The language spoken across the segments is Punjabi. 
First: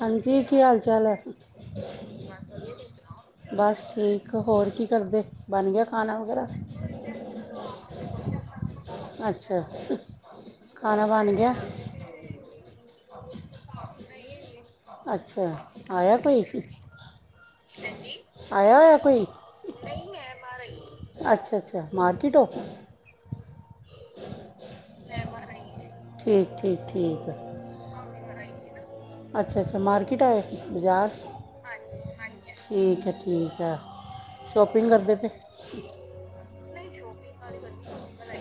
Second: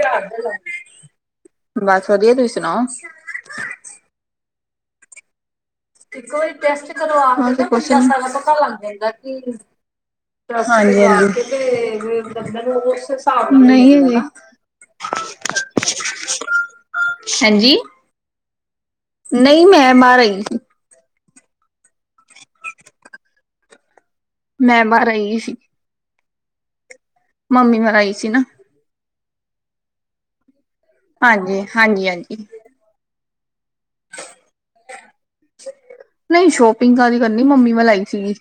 ਹਾਂਜੀ ਕੀ ਹਾਲ ਚਾਲ ਐ? ਬਸ ਵਧੀਆ ਤੁਸੀਂ ਸੁਣਾਓ ਬਸ ਠੀਕ ਹੋਰ ਕੀ ਕਰਦੇ ਬਣ ਗਿਆ, ਖਾਣਾ ਵਗੈਰਾ ਟੈਸਟ ਕਰਵਾ ਪਤਾ ਲੱਗ ਜਾਂਦਾ ਕੀ ਅੱਛਾ ਖਾਣਾ ਬਣ ਹਾਂਜੀ-ਹਾਂਜੀ ਗਿਆ [unintelligible] ਨਹੀਂ ਵੀ, ਅੱਛਾ ਆਇਆ ਕੋਈ ਹਾਂਜੀ? ਆਇਆ ਹੋਇਆ? ਨਹੀਂ, ਮੈਂ ਮਾਰ ਆਈ। ਅੱਛਾ-ਅੱਛਾ, ਮਾਰਕੀਟ ਓ? ਮੈਂ ਬਾਹਰ ਆਈ ਹੋਈ ਸੀ। ਠੀਕ, ਠੀਕ, ਠੀਕ। ਮੰਮੀ ਨਾਲ ਆਈ ਸੀ, ਨਾ। ਅੱਛਾ-ਅੱਛਾ, ਮਾਰਕੀਟ ਆਏ ਸੀ, ਬਜ਼ਾਰ? ਹਾਂਜੀ, ਹਾਂਜੀ-ਹਾਂਜੀ। ਠੀਕ ਹੈ, ਠੀਕ ਹੈ, ਸ਼ੋਪਿੰਗ ਕਰਦੇ ਪਏ? ਨਹੀਂ ਸ਼ੋਪਿੰਗ ਕਾਦੀ ਕਰਨੀ, ਮੰਮੀ ਵਲ ਆਈ ਸੀਗੀ।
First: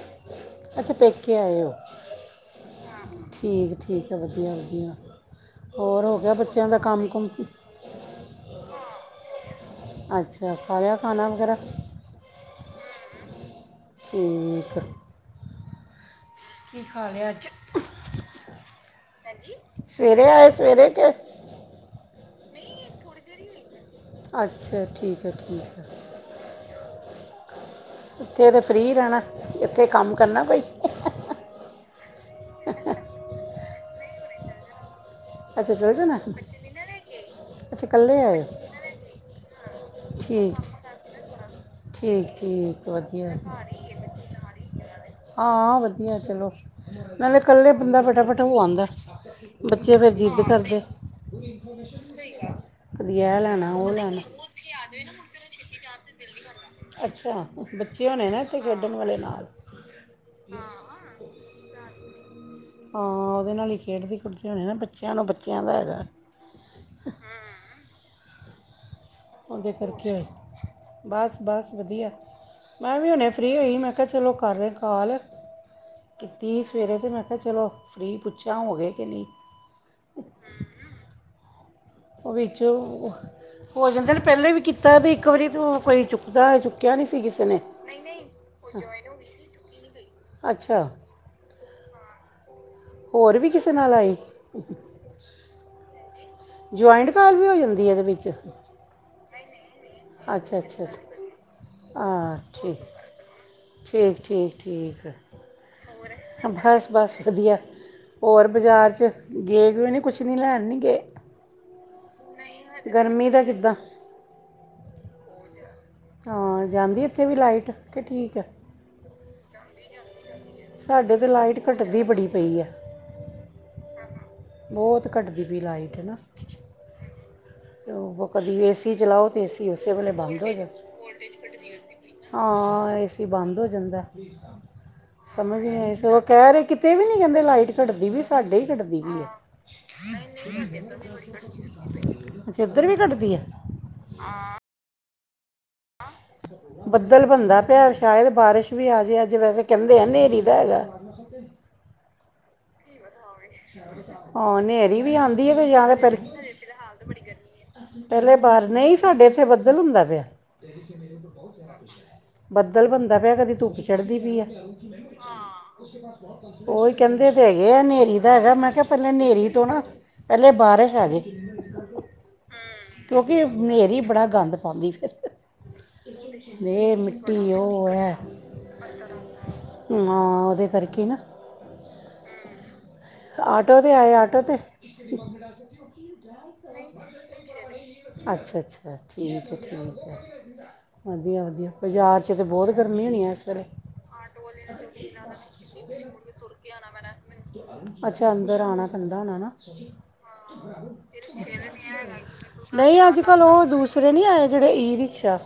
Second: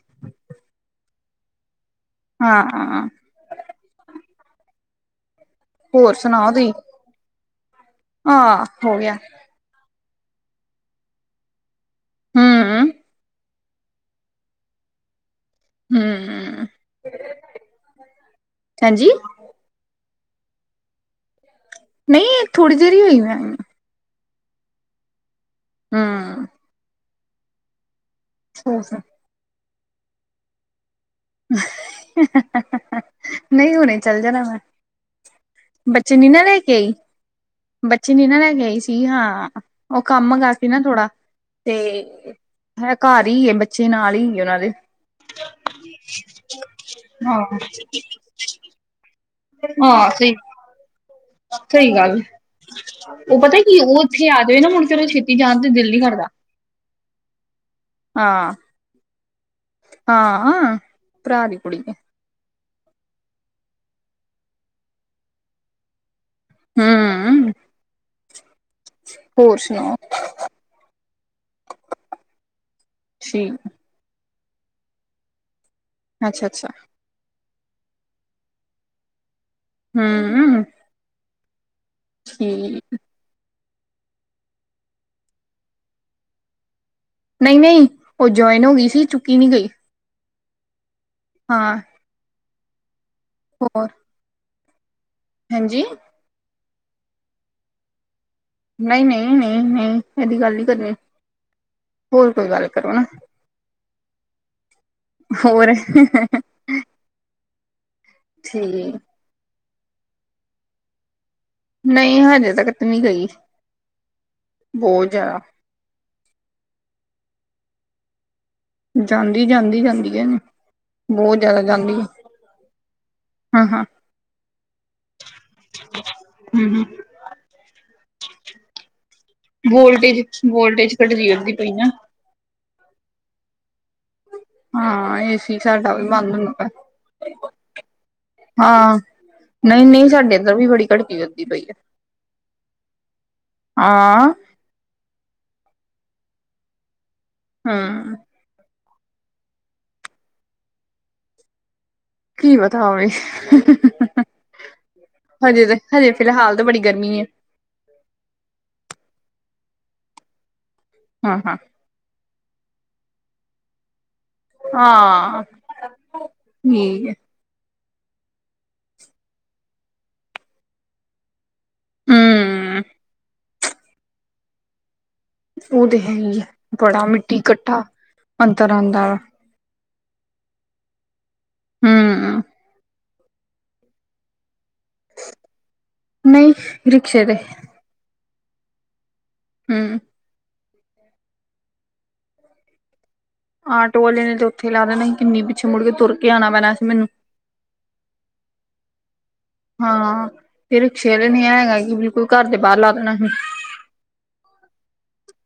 ਅੱਛਾ, ਪੇਕੇ ਆਏ ਓ? ਹਾਂ। ਠੀਕ ਏ, ਠੀਕ ਆ ਵਧੀਆ-ਵਧੀਆ, ਹੋਰ ਹੋਗਿਆ ਬੱਚਿਆਂ ਦਾ ਕੰਮ-ਕੁਮ? ਆ, ਹੋਗਿਆ। ਅੱਛਾ, ਖਾਲਿਆ ਖਾਨਾ ਵਗੈਰਾ? ਹੂੰ। ਠੀਕ। ਹੂੰ। ਕੀ ਖਾਲਿਆ ਅੱਜ? ਹਾਂਜੀ ਸਵੇਰੇ ਆਏ, ਸਵੇਰੇ ਕੇ ਨਹੀਂ, ਥੋੜੀ ਦੇਰ ਹੀ ਹੋਈ ਮੈਂ। ਅੱਛਾ, ਠੀਕ ਐ, ਠੀਕ ਹੈ। ਹੂੰ। ਇੱਥੇ ਤਾਂ ਫ੍ਰੀ ਰਹਿਣਾ, ਇੱਥੇ ਕੰਮ ਕਰਨਾ ਕੋਈ। ਨਹੀਂ, ਹੁਣੇ ਚਲ ਜਾਣਾ ਮੈਂ। ਅੱਛਾ ਚਲ ਬੱਚੇ ਜਾਣਾ ਨੀ ਨਾ ਲੈਕੇ ਆਈ। ਅੱਛਾ ਬੱਚੀ ਇਕੱਲੇ ਨੀ ਨਾ ਆਏ ਹੋ ਲੈਕੇ ਆਈ ਸੀ ਹਾਂ, ਉਹ ਕੰਮ ਗਾ ਠੀਕ ਸੀ ਨਾ ਥੋੜਾ ਤੇ ਠੀਕ ਠੀਕ, ਵਧੀਆ। ਇਹ ਬੱਚੇ ਨਾਲ ਈ ਏ, ਉਹਨਾਂ ਦੇ। ਹਾਂ, ਵਧੀਆ ਚਲੋ, ਨਾਲੇ ਇਕੱਲੇ ਬੰਦਾ ਫਟਾਫਟ ਹੋ ਆਂਦਾ, ਬੱਚੇ ਹਾਂ ਫਿਰ ਸਹੀ ਜਿੱਦ ਕਰਦੇ। ਸਹੀ ਗੱਲ ਕਦੀ ਐ ਲੈਣਾ, ਉਹ ਲੈਣਾ। ਓਈ ਨਾ, ਮੁੜਕੇ ਉਹਦਾ ਛੇਤੀ ਜਾਣ ਤੇ ਦਿਲ ਨੀ ਕਰਦਾ। ਅੱਛਾ, ਬੱਚੇ ਹੋਣੇ ਨਾ ਹਾਂ ਇੱਥੇ ਖੇਡਣ ਵਾਲੇ ਨਾਲ? ਹਾਂ ਭਰਾ ਦੀ ਕੁੜੀ। ਹਾਂ, ਉਹਦੇ ਨਾਲ ਹੀ ਖੇਡਦੀ-ਖੁਡਦੀ ਹੋਣੀ ਨਾ, ਬੱਚਿਆਂ ਨੂੰ ਬੱਚਿਆਂ ਦਾ ਹੈਗਾ। ਹੂੰ। ਉਹਦੇ ਸੁਣਾਓ ਕਰਕੇ ਹੋਏ, ਬਸ-ਬਸ ਵਧੀਆ, ਮੈਂ ਵੀ ਹੁਣੇ ਠੀਕ ਫ੍ਰੀ ਹੋਈ ਮੈਂ ਮੈਂ ਕਿਹਾ ਚਲੋ ਕਰ ਰਹੇ ਕਾਲ, ਅੱਛਾ ਕੀਤੀ ਏ ਅੱਛਾ ਸਵੇਰੇ ਤੋਂ ਮੈਂ ਕਿਆ ਚਲੋ ਫ੍ਰੀ ਪੁੱਛਾਂ, ਹੋਗੇ ਕਿ ਨਹੀਂ? ਹੂੰ। ਉਹ ਵਿੱਚ, ਹੋ ਜਾਂਦੇ ਨੇ ਪਹਿਲੇ ਵੀ ਕੀਤਾ ਤੇ ਇੱਕ ਵਾਰੀ ਤੂੰ ਕੋਈ ਚੁੱਕਦਾ, ਚੁੱਕਿਆ ਨਹੀਂ ਸੀ ਕਿਸੇ ਨੇ ਨਹੀਂ-ਨਹੀਂ, ਉਹ ਜੌਇਨ ਹੋਗੀ ਸੀ, ਚੁੱਕੀ ਨਹੀਂ ਗਈ। ਅੱਛਾ। ਹਾਂ। ਹੋਰ ਵੀ ਕਿਸੇ ਨਾਲ ਆਏ। ਹਾਂਜੀ। ਜੁਆਇੰਟ ਕਾਲ ਵੀ ਹੋ ਜਾਂਦੀ ਹੈ ਇਹਦੇ ਵਿੱਚ। ਨਹੀਂ ਨਹੀਂ ਨਹੀਂ ਨਹੀਂ ਇਹਦੀ ਗੱਲ ਅੱਛਾ ਅੱਛਾ ਨਹੀਂ ਅੱਛਾ। ਕਰਨੀ ਹੋਰ ਹਾਂ ਕੋਈ ਗੱਲ ਠੀਕ ਕਰੋ ਨਾ। ਠੀਕ ਠੀਕ ਠੀਕ ਹੋਰ ਬਸ ਬਸ ਵਧੀਆ। ਹੋਰ ਬਜ਼ਾਰ ਠੀਕ ਚ ਗਏ ਕਿ ਨਹੀਂ ਕੁਛ ਨਹੀਂ ਲੈਣ ਨਹੀਂ ਗਏ। ਨਹੀਂ ਹਜੇ ਤੱਕ ਤੇ ਨਹੀਂ ਗਈ ਗਰਮੀ ਦਾ ਕਿੱਦਾਂ ਬਹੁਤ ਜ਼ਿਆਦਾ। ਹਾਂ ਜਾਂਦੀ ਇੱਥੇ ਵੀ ਲਾਈਟ ਕਿ ਠੀਕ ਏ। ਜਾਂਦੀ ਜਾਂਦੀ ਜਾਂਦੀ ਹੈ। ਸਾਡੇ ਤਾਂ ਬਹੁਤ ਲਾਈਟ ਜ਼ਿਆਦਾ ਜਾਂਦੀ ਘਟਦੀ ਹੈ ਬੜੀ ਪਈ ਏ। ਹਾਂ, ਹਾਂ। ਬਹੁਤ ਘਟਦੀ ਪਈ ਲਾਈਟ ਨਾ ਹਮ ਹਮ ਕਦੀ ਏ ਸੀ ਚਲਾਓ। ਤੇ ਏਸੀ ਉਸੇ ਵੇਲੇ ਵੋਲਟੇਜ ਬੰਦ ਹੋ ਜਾਂਦਾ ਵੋਲਟੇਜ ਕਟਦੀ ਵਧਦੀ ਪਈ ਨਾ। ਹਾਂ ਏਸੀ ਬੰਦ ਹੋ ਜਾਂਦਾ। ਹਾਂ ਏਸੀ ਸਮਝ ਨਹੀਂ ਸਾਡਾ ਆਈ ਵੀ ਸਕੋ ਬੰਦ ਹੁੰਦਾ ਕਹਿ ਰਹੇ ਪਿਆ ਕਿਤੇ ਵੀ ਨੀ ਕਹਿੰਦੇ ਲਾਈਟ ਕੱਟਦੀ ਪਈ ਸਾਡੇ ਹੀ ਹਾਂ ਕੱਟਦੀ ਪਈ ਏ। ਨਹੀਂ ਨਹੀਂ ਸਾਡੇ ਇੱਧਰ ਵੀ ਬੜੀ ਘਟਦੀ ਵੱਧਦੀ ਪਈ ਹੈ ਅੱਛਾ ਇੱਧਰ ਵੀ ਕੱਟਦੀ ਏ। ਹਾਂ। ਬੱਦਲ ਬਣਦਾ ਪਿਆ ਹਮ ਸ਼ਾਇਦ ਬਾਰਿਸ਼ ਵੀ ਆਜੇ ਅੱਜ ਵੈਸੇ ਕਹਿੰਦੇ ਆ ਹਨੇਰੀ ਦਾ ਹੈਗਾ। ਕੀ ਪਤਾ ਹੋਵੇ। ਹਾਂ ਹਨੇਰੀ ਵੀ ਆਂਦੀ ਹੈ ਹਜੇ ਤੇ ਜਾਂ ਤਾਂ ਹਜੇ ਪਹਿਲੇ ਫਿਲਹਾਲ ਤਾਂ ਬੜੀ ਗਰਮੀ ਏ। ਪਹਿਲੇ ਬਾਹਰ ਨਹੀਂ ਸਾਡੇ ਇੱਥੇ ਬੱਦਲ ਹੁੰਦਾ ਪਿਆ। ਹਾਂ ਹਾਂ ਬੱਦਲ ਬਣਦਾ ਪਿਆ ਕਦੀ ਧੁੱਪ ਚੜ੍ਹਦੀ ਪਈ ਹੈ। ਹਾਂ ਉਹ ਹੀ ਠੀਕ ਹੈ ਕਹਿੰਦੇ। ਹਨੇਰੀ ਦਾ ਹੈਗਾ ਮੈਂ ਕਿਹਾ ਪਹਿਲੇ ਹਨੇਰੀ ਤੋਂ ਨਾ ਪਹਿਲੇ ਬਾਰਿਸ਼ ਆ ਗਏ। ਹਮ ਕਿਉਂਕਿ ਹਨੇਰੀ ਬੜਾ ਗੰਦ ਪਾਉਂਦੀ। ਉਹ ਤੇ ਹੈ ਹੀ ਹੈ ਇਹ ਬੜਾ ਮਿੱਟੀ ਕੱਟਾ। ਉਹ ਹੈ ਹਾਂ ਉਹਦੇ ਕਰਕੇ ਨਾ। ਹਮ। ਆਟੋ ਤੇ ਆਏ ਆਟੋ ਤੇ। ਨਹੀਂ ਰਿਕਸ਼ੇ ਤੇ ਅੱਛਾ-ਅੱਛਾ ਠੀਕ ਹੈ ਠੀਕ ਹੂੰ ਹੈ। ਵਧੀਆ ਵਧੀਆ ਬਾਜ਼ਾਰ 'ਚ ਤਾਂ ਬਹੁਤ ਗਰਮੀ ਹੋਣੀ ਹੈ ਇਸ ਵੇਲੇ। ਆਟੋ ਵਾਲੇ ਨੇ ਉੱਥੇ ਲਾ ਦੇਣਾ ਸੀ ਕਿੰਨੀ ਪਿੱਛੇ ਮੁੜ ਕੇ ਤੁਰ ਕੇ ਆਣਾ ਪੈਣਾ ਸੀਂ ਮੈਨੂੰ। ਅੱਛਾ ਅੰਦਰ ਆਣਾ ਪੈਂਦਾ ਹੋਣਾ ਨਾ। ਹਾਂ ਤੇ ਰਿਕਸ਼ੇ ਨੇ ਹੈਗਾ ਕਿ ਬਿਲਕੁਲ ਘਰ ਦੇ ਬਾਹਰ ਲਾ ਦੇਣਾ ਸੀ। ਜਿਹੜੇ ਨੀ ਆਏ ਜਿਹੜੇ ਈ ਰਿਕਸ਼ਾ।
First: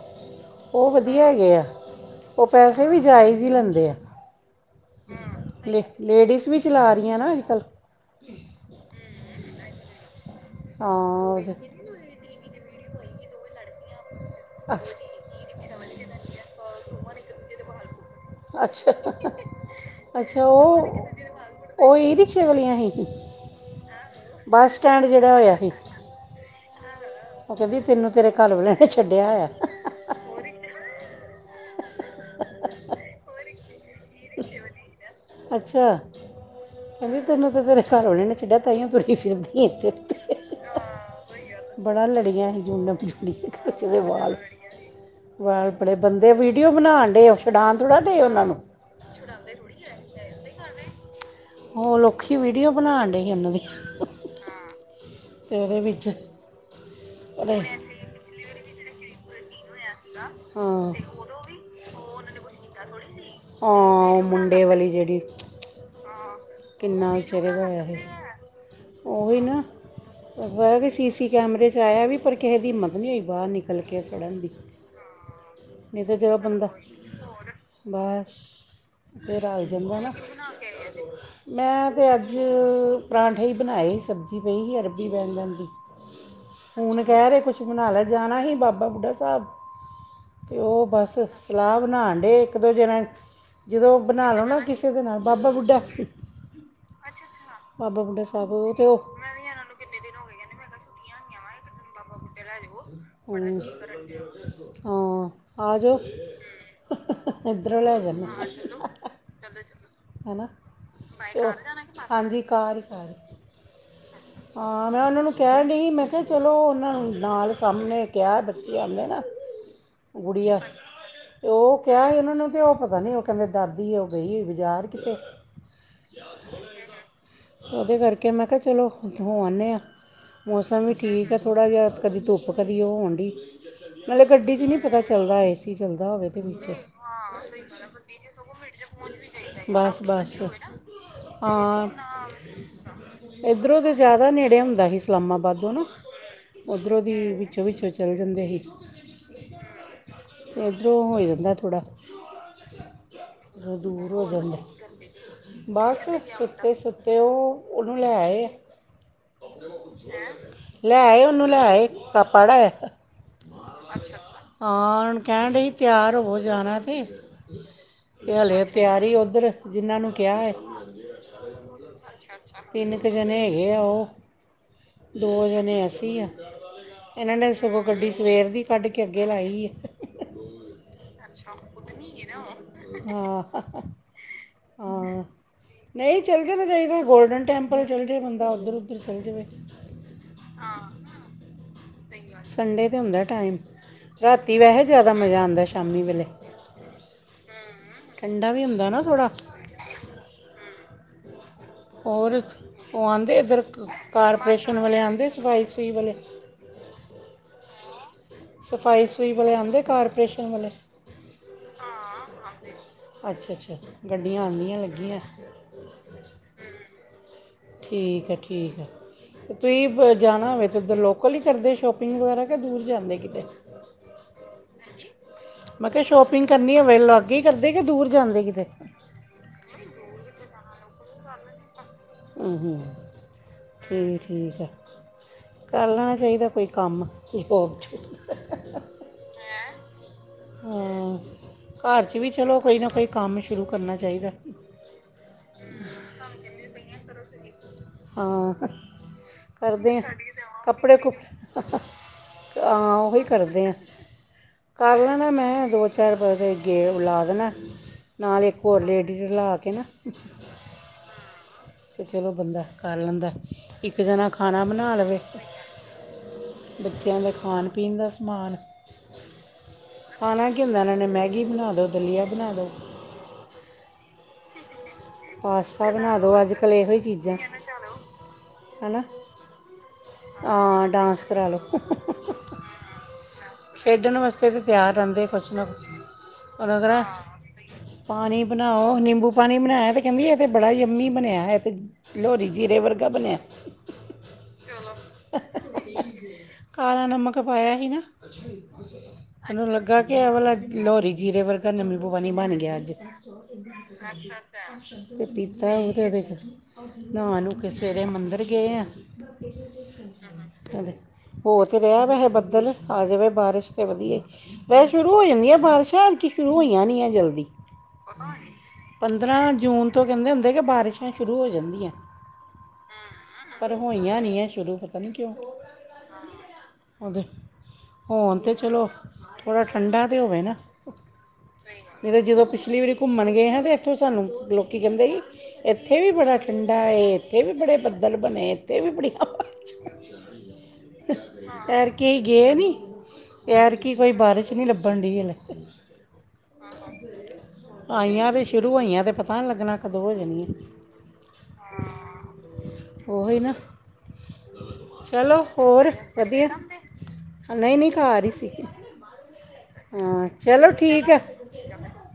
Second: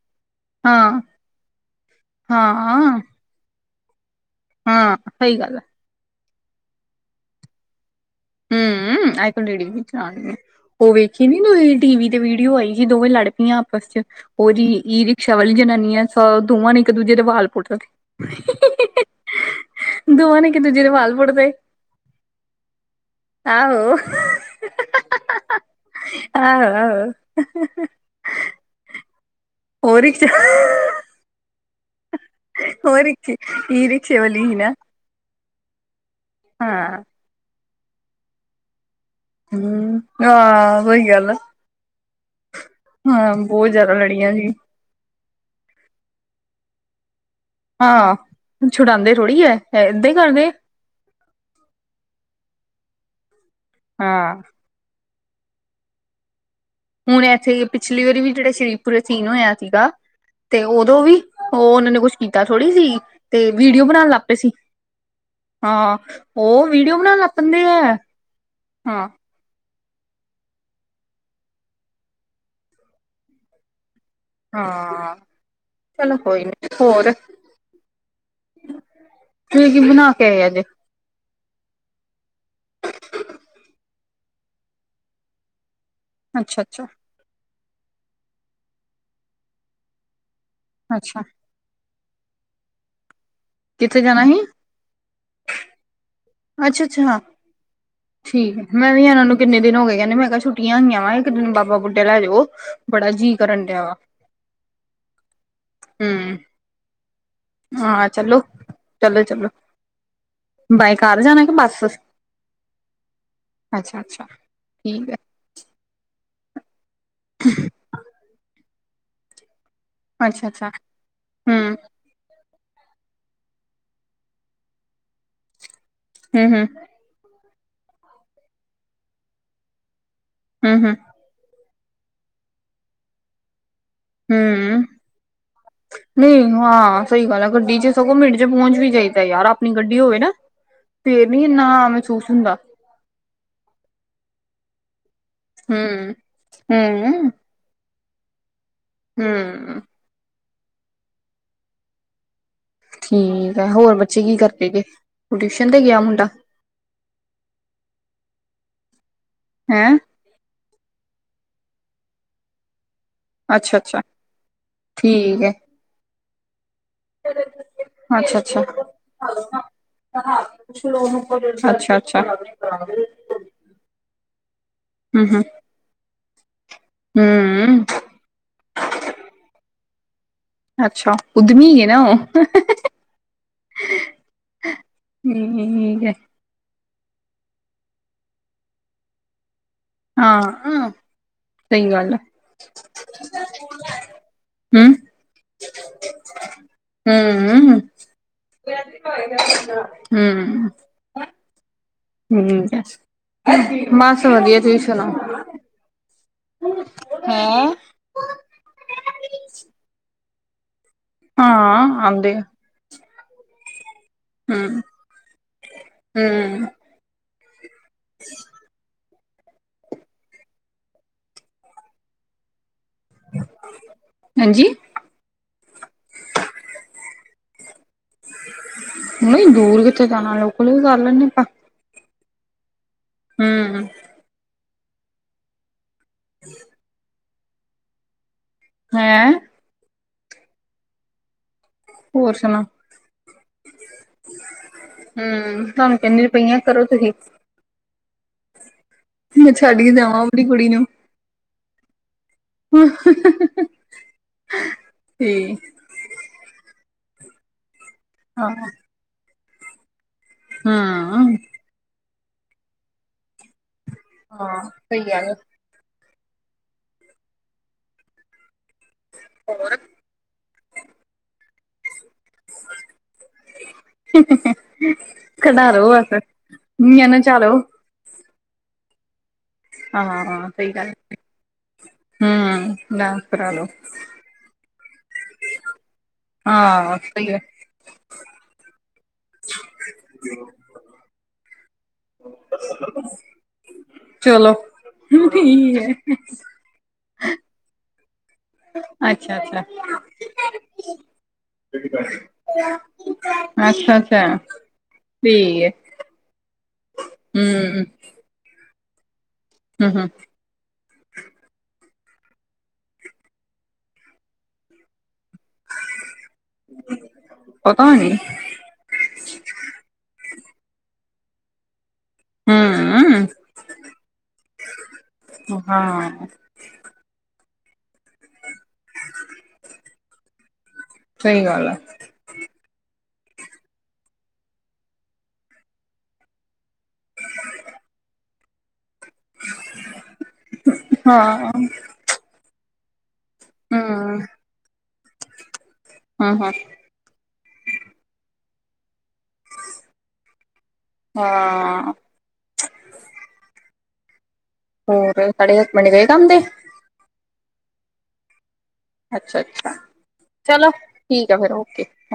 ਉਹ ਹਾਂ ਵਧੀਆ ਹੈਗੇ ਹੈ ਉਹ ਪੈਸੇ ਹਾਂ ਵੀ ਜਾਇਜ਼ ਹੀ ਲੈਂਦੇ ਹੈ। ਹਾਂ ਸਹੀ ਗੱਲ ਆ। ਲੇਡੀਜ਼ ਵੀ ਚਲਾ ਰਹੀਆਂ ਨਾ ਅੱਜ ਕੱਲ੍ਹ। ਹਮ ਅਜ ਕਲ ਲੇਡੀ ਵੀ ਚਲਾਨ ਗਿਆ ਉਹ ਵੇਖੀ ਹਾਂ ਨੀ ਮੂਵੀ। ਟੀ ਵੀੀ ਤੇ ਵੀਡੀਓ ਆਈ ਸੀ ਦੋਵੇਂ ਲੜ ਪਈਆਂ ਆਪਸ ਚ। ਉਹ ਜੀ ਅੱਛਾ ਈ ਰਿਕਸ਼ਾ ਵਾਲੀ ਜਨਾਨੀ ਆ ਦੋਵਾਂ ਨੇ ਇੱਕ ਦੂਜੇ ਦੇ ਵਾਲ ਪੁੱਟ ਸਡੇ। ਅੱਛਾ-ਅੱਛਾ ਦੋਵਾਂ ਨੇ ਇੱਕ ਦੂਜੇ ਦੇ ਉਹ। ਵਾਲ ਪੁੱਟਦੇ ਉਹ ਹੀ ਰਿਕਸ਼ੇ ਵਾਲੀਆਂ ਹੀ ਸੀ ਆਹੋ ਬੱਸ ਸਟੈਂਡ ਜਿਹੜਾ ਹੋਇਆ ਸੀ। ਆਹ-ਆਹ। ਓ ਕੈੰਦੀ ਤੈਨੂੰ ਤੇਰੇ ਕਰ ਵਾਲੇ ਨੇ ਛੱਡਿਆ ਹੋਯਾ। ਹੋਰ ਰਿਕਸ਼ਾ ਹੋਰ ਕੀ ਇ ਰਿਕਸ਼ੇ ਵਾਲੀ ਹੀ ਨਾ ਅੱਛਾ। ਹਾਂ। ਕੈੰਦੀ ਤੈਨੂੰ ਤੇਰੇ ਕਰ ਵਾਲੇ ਨੇ ਛਡਿਆ ਤਾਈਓ ਤੂੰ ਇਫ ਹੂੰ ਹਾਂ ਵਈ ਗੱਲ ਐ। ਬੜਾ ਲੜੀਆਂ ਹੀ ਝੁੰਡਾ ਪੂਟੀ ਇੱਕ-ਦੂਜੇ ਜ਼ਿਆਦਾ ਦੇ ਲੜੀਆਂ ਵਾਲ। ਜੀ ਵਾਲ ਫੜੇ ਬੰਦੇ ਵੀਡੀਓ ਬਣਾਣ ਡੇ ਓ ਛਡਾਣ ਥੋੜ੍ਹਾ ਡੇ ਓਨਾਂ ਨੂੰ। ਛੁਡਾਂਦੇ ਥੋੜ੍ਹੀ ਐ, ਐ ਏਦਾਂ ਕਰਦੇ ਐ‌। ਓ ਲੋਖੀ ਵੀਡੀਓ ਬਣਾਣ ਡਏ ਹੀ ਓਨਾਂ ਦੀ। ਹਾਂ। ਏਦੇ ਵਿੱਚ ਹੁਣ ਐਥੇ ਈ ਉਹਨੇ ਪਿਛਲੀ ਵਾਰੀ ਵੀ ਜੇੜਾ ਸ਼੍ਰੀ ਪੁਰੇ ਸੀਨ ਹੋਇਆ ਸੀਗਾ ਤੇ ਓਦੋਂ ਵੀ ਹਾਂ ਓ ਓਨਾਂ ਨੇ ਹਾਂ ਕੁਛ ਕੀਤਾ ਥੋੜ੍ਹੀ ਸੀ ਤੇ ਵੀਡੀਓ ਬਣਾਣ ਲੱਗ ਪੇ ਸੀ। ਕਲੀ ਜੇੜੀ ਹਾਂ ਓ ਵੀਡੀਓ ਬਣਾਣ ਲੱਗ ਪੈਂਦੇ ਐ ਓਈ ਨਾ। ਐਵੀ ਸੀਸੀ ਕੈਮਰੇ ਚ ਆਯਾ ਬੀ ਪਰ ਕਿਸੇ ਦੀ ਹਿੰਮਤ ਨੀ ਹੋਈ ਬਾਹਰ ਨਿਕਲ ਕੇ ਫੜਨ ਦੀ। ਹਾਂ। ਏ ਤਾਂ ਚਲੋ ਕੋਈ ਨੀ ਬੰਦਾ ਹੋਰ ਬਸ ਫੇਰ ਹਾਰ ਜਾਂਦਾ ਨਾ। ਏ ਅਜੇ ਮੈਂ ਤੇ ਅੱਜ ਪਰਾਂਠੇ ਈ ਬਣਾਏ ਸੀ ਸਬਜ਼ੀ ਪਈ ਹੀ ਅਰਬੀ-ਬੈਗਣ ਦੀ। ਅੱਛਾ-ਅੱਛਾ। ਕੈ ਰੇ ਕੁਛ ਬਣਾ ਲੈ ਜਾਣਾ ਹੀ ਬਾਬਾ ਬੁੱਢਾ ਸਾਬ ਓ ਬਸ ਅੱਛਾ ਸਲਾ ਬਣਾਣ ਡੇ ਇੱਕ-ਦੂਜੇ ਨਾਲ। ਜਦੋਂ ਕਿੱਥੇ ਜਾਣਾ ਬਣਾ ਸੀ ਲੋ ਨਾ ਕਿਸੇ ਦੇ ਨਾਲ ਬਾਬਾ ਬੁੱਡਾ ਸਾਹਿਬ ਅੱਛਾ ਅੱਛਾ ਅੱਛਾ-ਅੱਛਾ। ਬਾਬਾ ਬੁਡਾ ਸਾਬ ਓ ਤੇ ਓ ਕਿੰਨ ਦਿਨ ਹੋਗੇ ਕੈਂਦੇ ਮੈਂ ਕਲ ਛੁਟ ਛੁਟਿਆ ਈ ਆ ਇੱਕ ਦਿਨ ਬਾਬਾ ਬੁੱਢੇ ਲੈ ਜੋ ਬੜਾ ਜੀ ਹਮ, ਕਰਨ ਡੇਆ ਵਾ। ਹਾਂ ਆਜੈ ਹੂੰ ਐਧਰੋਂ ਲੈ ਹਾਂ ਜਾਂਣੇ ਚਲੋ। ਆ ਚਲੋ-ਚਲੋ ਹੈਨਾ ਬਾਏ ਕਾਰ ਜਾਣਾ ਕੇ ਬਸ ਹਾਂਜੀ ਕਾਰ ਈ ਕਾਰ ਅੱਛਾ-ਅੱਛਾ ਠੀਕ ਐ। ਕੈਣ ਡੀ ਮੈਂ ਕਿਹਾ ਚਲੋ ਓਨਾਂ ਨੂੰ ਨਾਲ ਸਾਹਮਣੇ ਕੇਹਾ ਬੱਚੇ ਆਂਦੇ ਨਾ ਗੁੜੀਆ ਅੱਛਾ-ਅੱਛਾ ਤੇ ਹੂੰ ਓ ਕੇਹਾ ਹੀ ਓਨਾਂ ਨੂੰ ਤੇ ਓ ਪਤਾ ਨੀ ਕੈੰਦੇ ਦਾਦੀ ਓ ਗਈ ਬਜ਼ਾਰ ਕੀਤੇ ਹੂੰ-ਹੂੰ। ਓਦੇ ਕਰਕੇ ਮੈਂ ਕੇਆ ਚਲੋ ਹੋ ਆਾਣੇ ਆ ਹੂੰ ਮੌਸਮ ਵੀ ਹੂੰ ਠੀਕ ਐ। ਥੋੜ੍ਹਾ ਜੇਹਾ ਕਦੀ ਧੁੱਪ ਕਦੀ ਓ ਹੋਣ ਡੀ ਨਾਲੇ ਗੱਡੀ ਚ ਨੀ ਹੂੰ ਪਤਾ ਚੱਲਦਾ ਏਸੀ ਚੱਲਦਾ ਹੋਵੇ ਤੇ ਨਹੀਂ ਵਿੱਚ ਹਾਂ ਸਹੀ ਹੈ ਸਈ ਗੱਲ ਗੱਡੀ ਚ ਐ- ਸਗੋਂ ਮਿੰਟ ਚ ਪੋਂਚ ਵੀ ਜਾਇਦਾ ਯਾਰ ਆਪਣੀ ਗੱਡੀ ਹੋਵੇ ਨਾ ਬਸ ਫੇਰ ਨੀ ਇੰਨਾ ਮਹਿਸੂਸ ਹੁੰਦਾ। ਏੱਧਰੋਂ ਤੇ ਜਾਦਾ ਨੇੜੇ ਹੁੰਦਾ ਸੀ ਇਸਲਾਮਾਬਾਦੋ ਨਾ ਹੂੰ-ਹੂੰ, ਓਧਰੋਂ ਦੀ ਹੂੰ ਵਿੱਚੋਂ-ਵਿੱਚੋਂ ਚੱਲ ਜਾਂਦੇ ਹੀ। ਹੂੰ। ਏਧਰੋਂ ਹੋ ਜਾਂਦਾ ਥੋੜਾ ਠੀਕ ਆ ਹੋਰ ਬੱਚੇ ਕੀ ਕਰਦੇ ਪਏ ਗਏ ੳਹ ਟਿਊਸ਼ਨ ਤੇ ਗਿਆ ਮੁੰਡਾ, ਤੇ ਸੁੱਤੇ ਉਹ ਉਹਨੂੰ ਲੈਏ ਆ ਹੈਂ ਲੈਏ ੳਹਨੂੰ ਲੇ ਆਏ ਪੜ ਆਯਾ ਅੱਛਾ-ਅੱਛਾ ਕਾਕਾ ਹਾ ੳਹਨੂੰ ਹੁਣ ਕਹਿਣ ਢਈ ਤਿਆਰ ਹੋ ਜਾਣਾ ਤੇ ਤੇ ਅੱਛਾ ਅੱਛਾ ਹਲੇ ਤਿਆਰੀ ਉਧਰ ਜਿਨ੍ਹਾਂ ਨੂੰ ਕਿਹਾ ਹੈ ਅੱਛਾ ਤਿੰਨ ਕੁ ਜਣੇ ਹੈਗੇ ਉਹ ਦੋ ਹੂੰ-ਹੂੰ, ਜਣੇ ਐ ਦੱਸੀ ਆ, ਇਹਨਾਂ ਨੇ ਹੂੰ, ਸਗੋਂ ਗੱਡੀ ਸਵੇਰ ਦੀ ਕੱਢਕੇ ਅੱਗੇ ਲਾਈ ਆ। ਅੱਛਾ, ਉਦਮੀ ਏ ਨਾ ਉਹ। ਹਾਂ ਹਾਂ, ਠੀਕ ਹੈ। ਨਹੀਂ ਚੱਲ-ਚਲ ਜਾਈਦਾ ਗੋਲਡਨ ਟੈਂਪਲ ਚੱਲ ਜੇ ਬੰਦਾ, ਉੱਧਰ-ਉੱਧਰ ਚੱਲ ਜਵੇ। ਹਾਂ, ਅਂ ਸੰਡੇ ਤੇ ਹੁੰਦਾ ਟਾਈਮ, ਰਾਤੀ ਵੈਹੇ ਹੂੰ, ਜਿਆਦਾ ਮਜ਼ਾ ਆਂਦਾ ਸ਼ਾਮੀ ਵੇਲੇ। ਹੂੰ, ਠੰਡਾ ਵੀ ਹੁੰਦਾ ਨਾ ਥੋੜ੍ਹਾ ਹੂੰ ਹੋਰ, ਠੀਕ ਹੈ, ਉਹ ਆਂਦੇ ਇੱਧਰ, ਬਸ ਵਧੀਆ ਕਾਰਪਰੇਸ਼ਨ ਵਾਲੇ ਆਂਦੇ ਸਫ਼ਾਈ-ਸਫੁਈ ਵਾਲੇ? ਹਾਂ ਸਫ਼ਾਈ-ਸਫੁਈ ਵਾਲੇ ਆਂਦੇ, ਕਾਰਪਰੇਸ਼ਨ ਵਾਲੇ। ਹਾਂ, ਆਂਦੇ। ਅੱਛਾ-ਅੱਛਾ, ਗੱਡੀਆਂ ਆਂਦੀਆ, ਹੂੰ, ਗੱਡੀਆਂ। ਹੂੰ ਠੀਕ ਐ, ਠੀਕ ਐ। ਤੁਸੀਂ ਜਾਣਾ ਹੋਵੇ ਤੇ ਉਧਰ ਲੋਕਲ ਈ ਕਰਦੇ ਸ਼ੌਪਿੰਗ ਵਗੈਰਾ, ਕਿ ਦੂਰ ਜਾਂਦੇ ਕਿਤੇ। ਹਾਂਜੀ? ਮੈ ਕਿਆ, ਸ਼ੋਪਿੰਗ ਕਰਨੀ ਹੋਵੇ ਲਾਗੇ ਈ ਕਰਦੇ, ਕਿ ਦੂਰ ਜਾਂਦੇ ਕਿਤੇ? ਨਹੀ, ਦੂਰ ਕਿਥੇ ਜਾਣਾ ਲੋਕਲ ਵੀ ਕਰ ਲੈਂਨੇ ਆ ਹੂੰ-ਹੂੰ, ਹੂੰ, ਹੂੰ। ਠੀਕ, ਠੀਕ ਐ। ਕਰ ਲੈਣਾ ਚਾਹੀਦਾ ਕੋਈ ਕੰਮ, ਕੋਈ ਜੋਬ-ਜੁਬ ਹੈਂ। ਹਾਂ ਘਰ 'ਚ ਵੀ ਹੋਰ ਚਲੋ, ਸੁਣਾ ਕੋਈ ਨਾ ਕੋਈ ਕੰਮ ਸ਼ੁਰੂ ਕਰਨਾ ਚਾਹੀਦਾ। ਹੂੰ, ਤੁਹਾਨੂੰ ਕਹਿੰਨੀ ਤੇ ਪਈਆਂ, ਕਰੋ ਤੁਹੀ। ਹਾਂ ਮੈਂ ਛੱਡ ਕੇ ਕਰਦੇ ਆ ਜਾਵਾਂ ਆਪਣੀ ਕੁੜੀ ਨੂੰ। ਕੱਪੜੇ ਕੁਪ ਹਾਂ, ਓਹੀ ਕਰਦੇ ਆਂ, ਕਰਲੈ ਨਾ ਤੇ ਮੈਂ, ਦੋ ਚਾਰ ਪਾਸੇ ਗੇ, ਓ ਲਾ ਦੇਣਾ, ਨਾਲ ਇੱਕ ਹਾਂ ਹੋਰ ਲੇਡੀਜ਼ ਰਲਾਕੇ ਨਾ ਹਾਂ ਤੇ ਚਲੋ ਬੰਦਾ ਕਰ ਲੈਂਦਾ, ਇੱਕ ਜਣਾ ਖਾਣਾ ਬਣਾ ਸਹੀ ਲਵੇ। ਗੱਲ ਬੱਚਿਆਂ ਦਾ ਖਾਣ-ਪੀਣ ਦਾ ਸਮਾਨ। ਹੋਰ? ਖਾਣਾ ਕੀ ਹੁੰਦਾ ਇਹਨਾਂ ਨੇ, ਮੈਗੀ ਬਣਾਦੋ, ਦਲੀਆ ਬਣਾਦੋ। [unintelligible] ਪਾਸਤਾ ਬਸ ਬਣਾਦੋ, ਅੱਜ-ਕਲ ਏਹੋ ਈ ਨਿਆਣੇ ਚੀਜ਼ਾਂ, ਨਚਾ ਲੋ ਹਨਾ। ਹਾਂ ਸਹੀ ਆਂ, ਗੱਲ ਡਾਂਸ ਕਰਾਲੋ, ਹਮ ਡਾਂਸ ਕਰਾ ਲੋ ਖੇਡਣ ਵਾਸਤੇ ਫਿਰ ਤਿਆਰ ਰਹਿੰਦੇ ਕੁਛ ਨਾ ਕੁਛ, ਹਾਂ ਅਗਰ ਸਹੀ ਹੈ ਪਾਣੀ ਬਣਾਓ, ਨਿੰਬੂ ਪਾਣੀ ਬਣਾਇਆ ਤੇ ਕਹਿੰਦੀ, ਇਹ ਤੇ ਬੜਾ ਹੀ ਯੰਮੀ ਬਣਿਆ, ਇਹ ਤੇ ਲੋਹਰੀ ਜੀਰੇ ਵਰਗਾ ਬਣਿਆ। ਚਲੋ, ਹੀ-ਹੀ ਕਾਲਾ ਨਮਕ ਪਾਇਆ ਹੀ ਨਾ। ਅੱਛਾ ਅੱਛਾ ਇਹਨੂੰ ਲੱਗਾ ਕਿ, ਏਹ ਵਾਲਾ ਲੋਹਰੀ ਜੀਰੇ ਵਰਗਾ। ਨਿੰਬੂ ਪਾਣੀ ਬਣ ਗਿਆ ਅੱਜ [unintelligible] ਅੱਛਾ ਅੱਛਾ ਅਤੇ ਠੀਕ ਹੈ ਪੀਤਾ, ਉਹ ਤੇ ਉਹਦੇ। ਨਹਾ, ਨੁਕੇ ਕੇ ਹਮ ਸਵੇਰੇ ਮੰਦਰ ਗੇ ਆਂ। ਹਮ ਹਮ ਹੋ ਤੇ ਰਿਹਾ ਵੈਸੇ ਬੱਦਲ, ਆ ਜਾਵੇ ਬਾਰਿਸ਼ ਤੇ ਵਧੀਆ। ਵੈਸ ਸ਼ੁਰੂ ਹੋ ਜਾਂਦੀ। ਆਂ ਬਾਰਿਸ਼ਾਂ, ਐਤਕੀ ਸ਼ੁਰੂ ਹੋਇਆ ਣੀ ਜਲਦੀ। ਪਤਾ ਨੀ ਪੰਦਰਾਂ ਜੂਨ ਤੋਂ ਕਹਿੰਦੇ ਹੁੰਦੇ, ਕਿ ਬਾਰਿਸ਼ਾਂ ਸ਼ੁਰੂ ਹੋ ਜਾਂਦੀਆਂ। ਹਮ ਪਰ ਹੋਈਆਂ ਨਹੀਂ ਹੈ। ਸ਼ੁਰੂ ਪਤਾ ਨਹੀਂ ਕਿਉਂ? ਹਾਂ ਉਹਦੇ, ਹੋਣ ਤੇ ਚਲੋ, ਥੋੜਾ ਠੰਡਾ ਤੇ ਹੋਵੇ ਨਾ ਸਹੀ ਗੱਲ ਆ ਐ। ਨਹੀਂ ਤਾਂ ਜਦੋਂ। ਪਿਛਲੀ ਵਾਰੀ ਘੁੰਮਣ ਗਏ ਹਾਂ ਤਾਂ, ਇੱਥੋਂ ਸਾਨੂੰ ਲੋਕੀ ਕੈਂਦੇ ਸੀ। ਇੱਥੇ ਵੀ ਬੜਾ ਠੰਡਾ ਏ। ਇੱਥੇ ਵੀ ਬੜੇ ਬੱਦਲ ਬਣੇ, ਇੱਥੇ ਵੀ ਬੜੀਆਂ। ਹਾਂ ਹਮ ਐਤਕੀ ਗਏ ਨਹੀਂ? ਐਦਕੀ ਕੋਈ ਬਾਰਿਸ਼ ' ਨਹੀਂ ਲੱਭਣ ਡਇ ਅਜੇ। ਹਾਂ- ਹਾਂ! ਆਈਆਂ ਤੇ, ਸ਼ੁਰੂ ਹੋਈਆਂ ਤੇ ਪਤਾ ਪਤਾ ਨਹੀਂ ਲੱਗਣਾ ਕਦੋਂ ਹੋ ਜਾਣੀ ਆ। ਹਾਂ ਉਹੀ ਨਾ ਹੋਰ ਚਲੋ ਸਾਡੇ ਹਸਬੈਂਡ ਹੋਰ ਗਏ ਕੰਮ ਤੇ ਵਧੀਆ। ਨਹੀਂ -ਨਹੀਂ ਘਰ ਈ ਸੀ। ਅੱਛਾ ਅੱਛਾ ਹਾਂ, ਚਲੋ ਠੀਕ ਐ। ਆ ਫਿਰ ਓਕੇ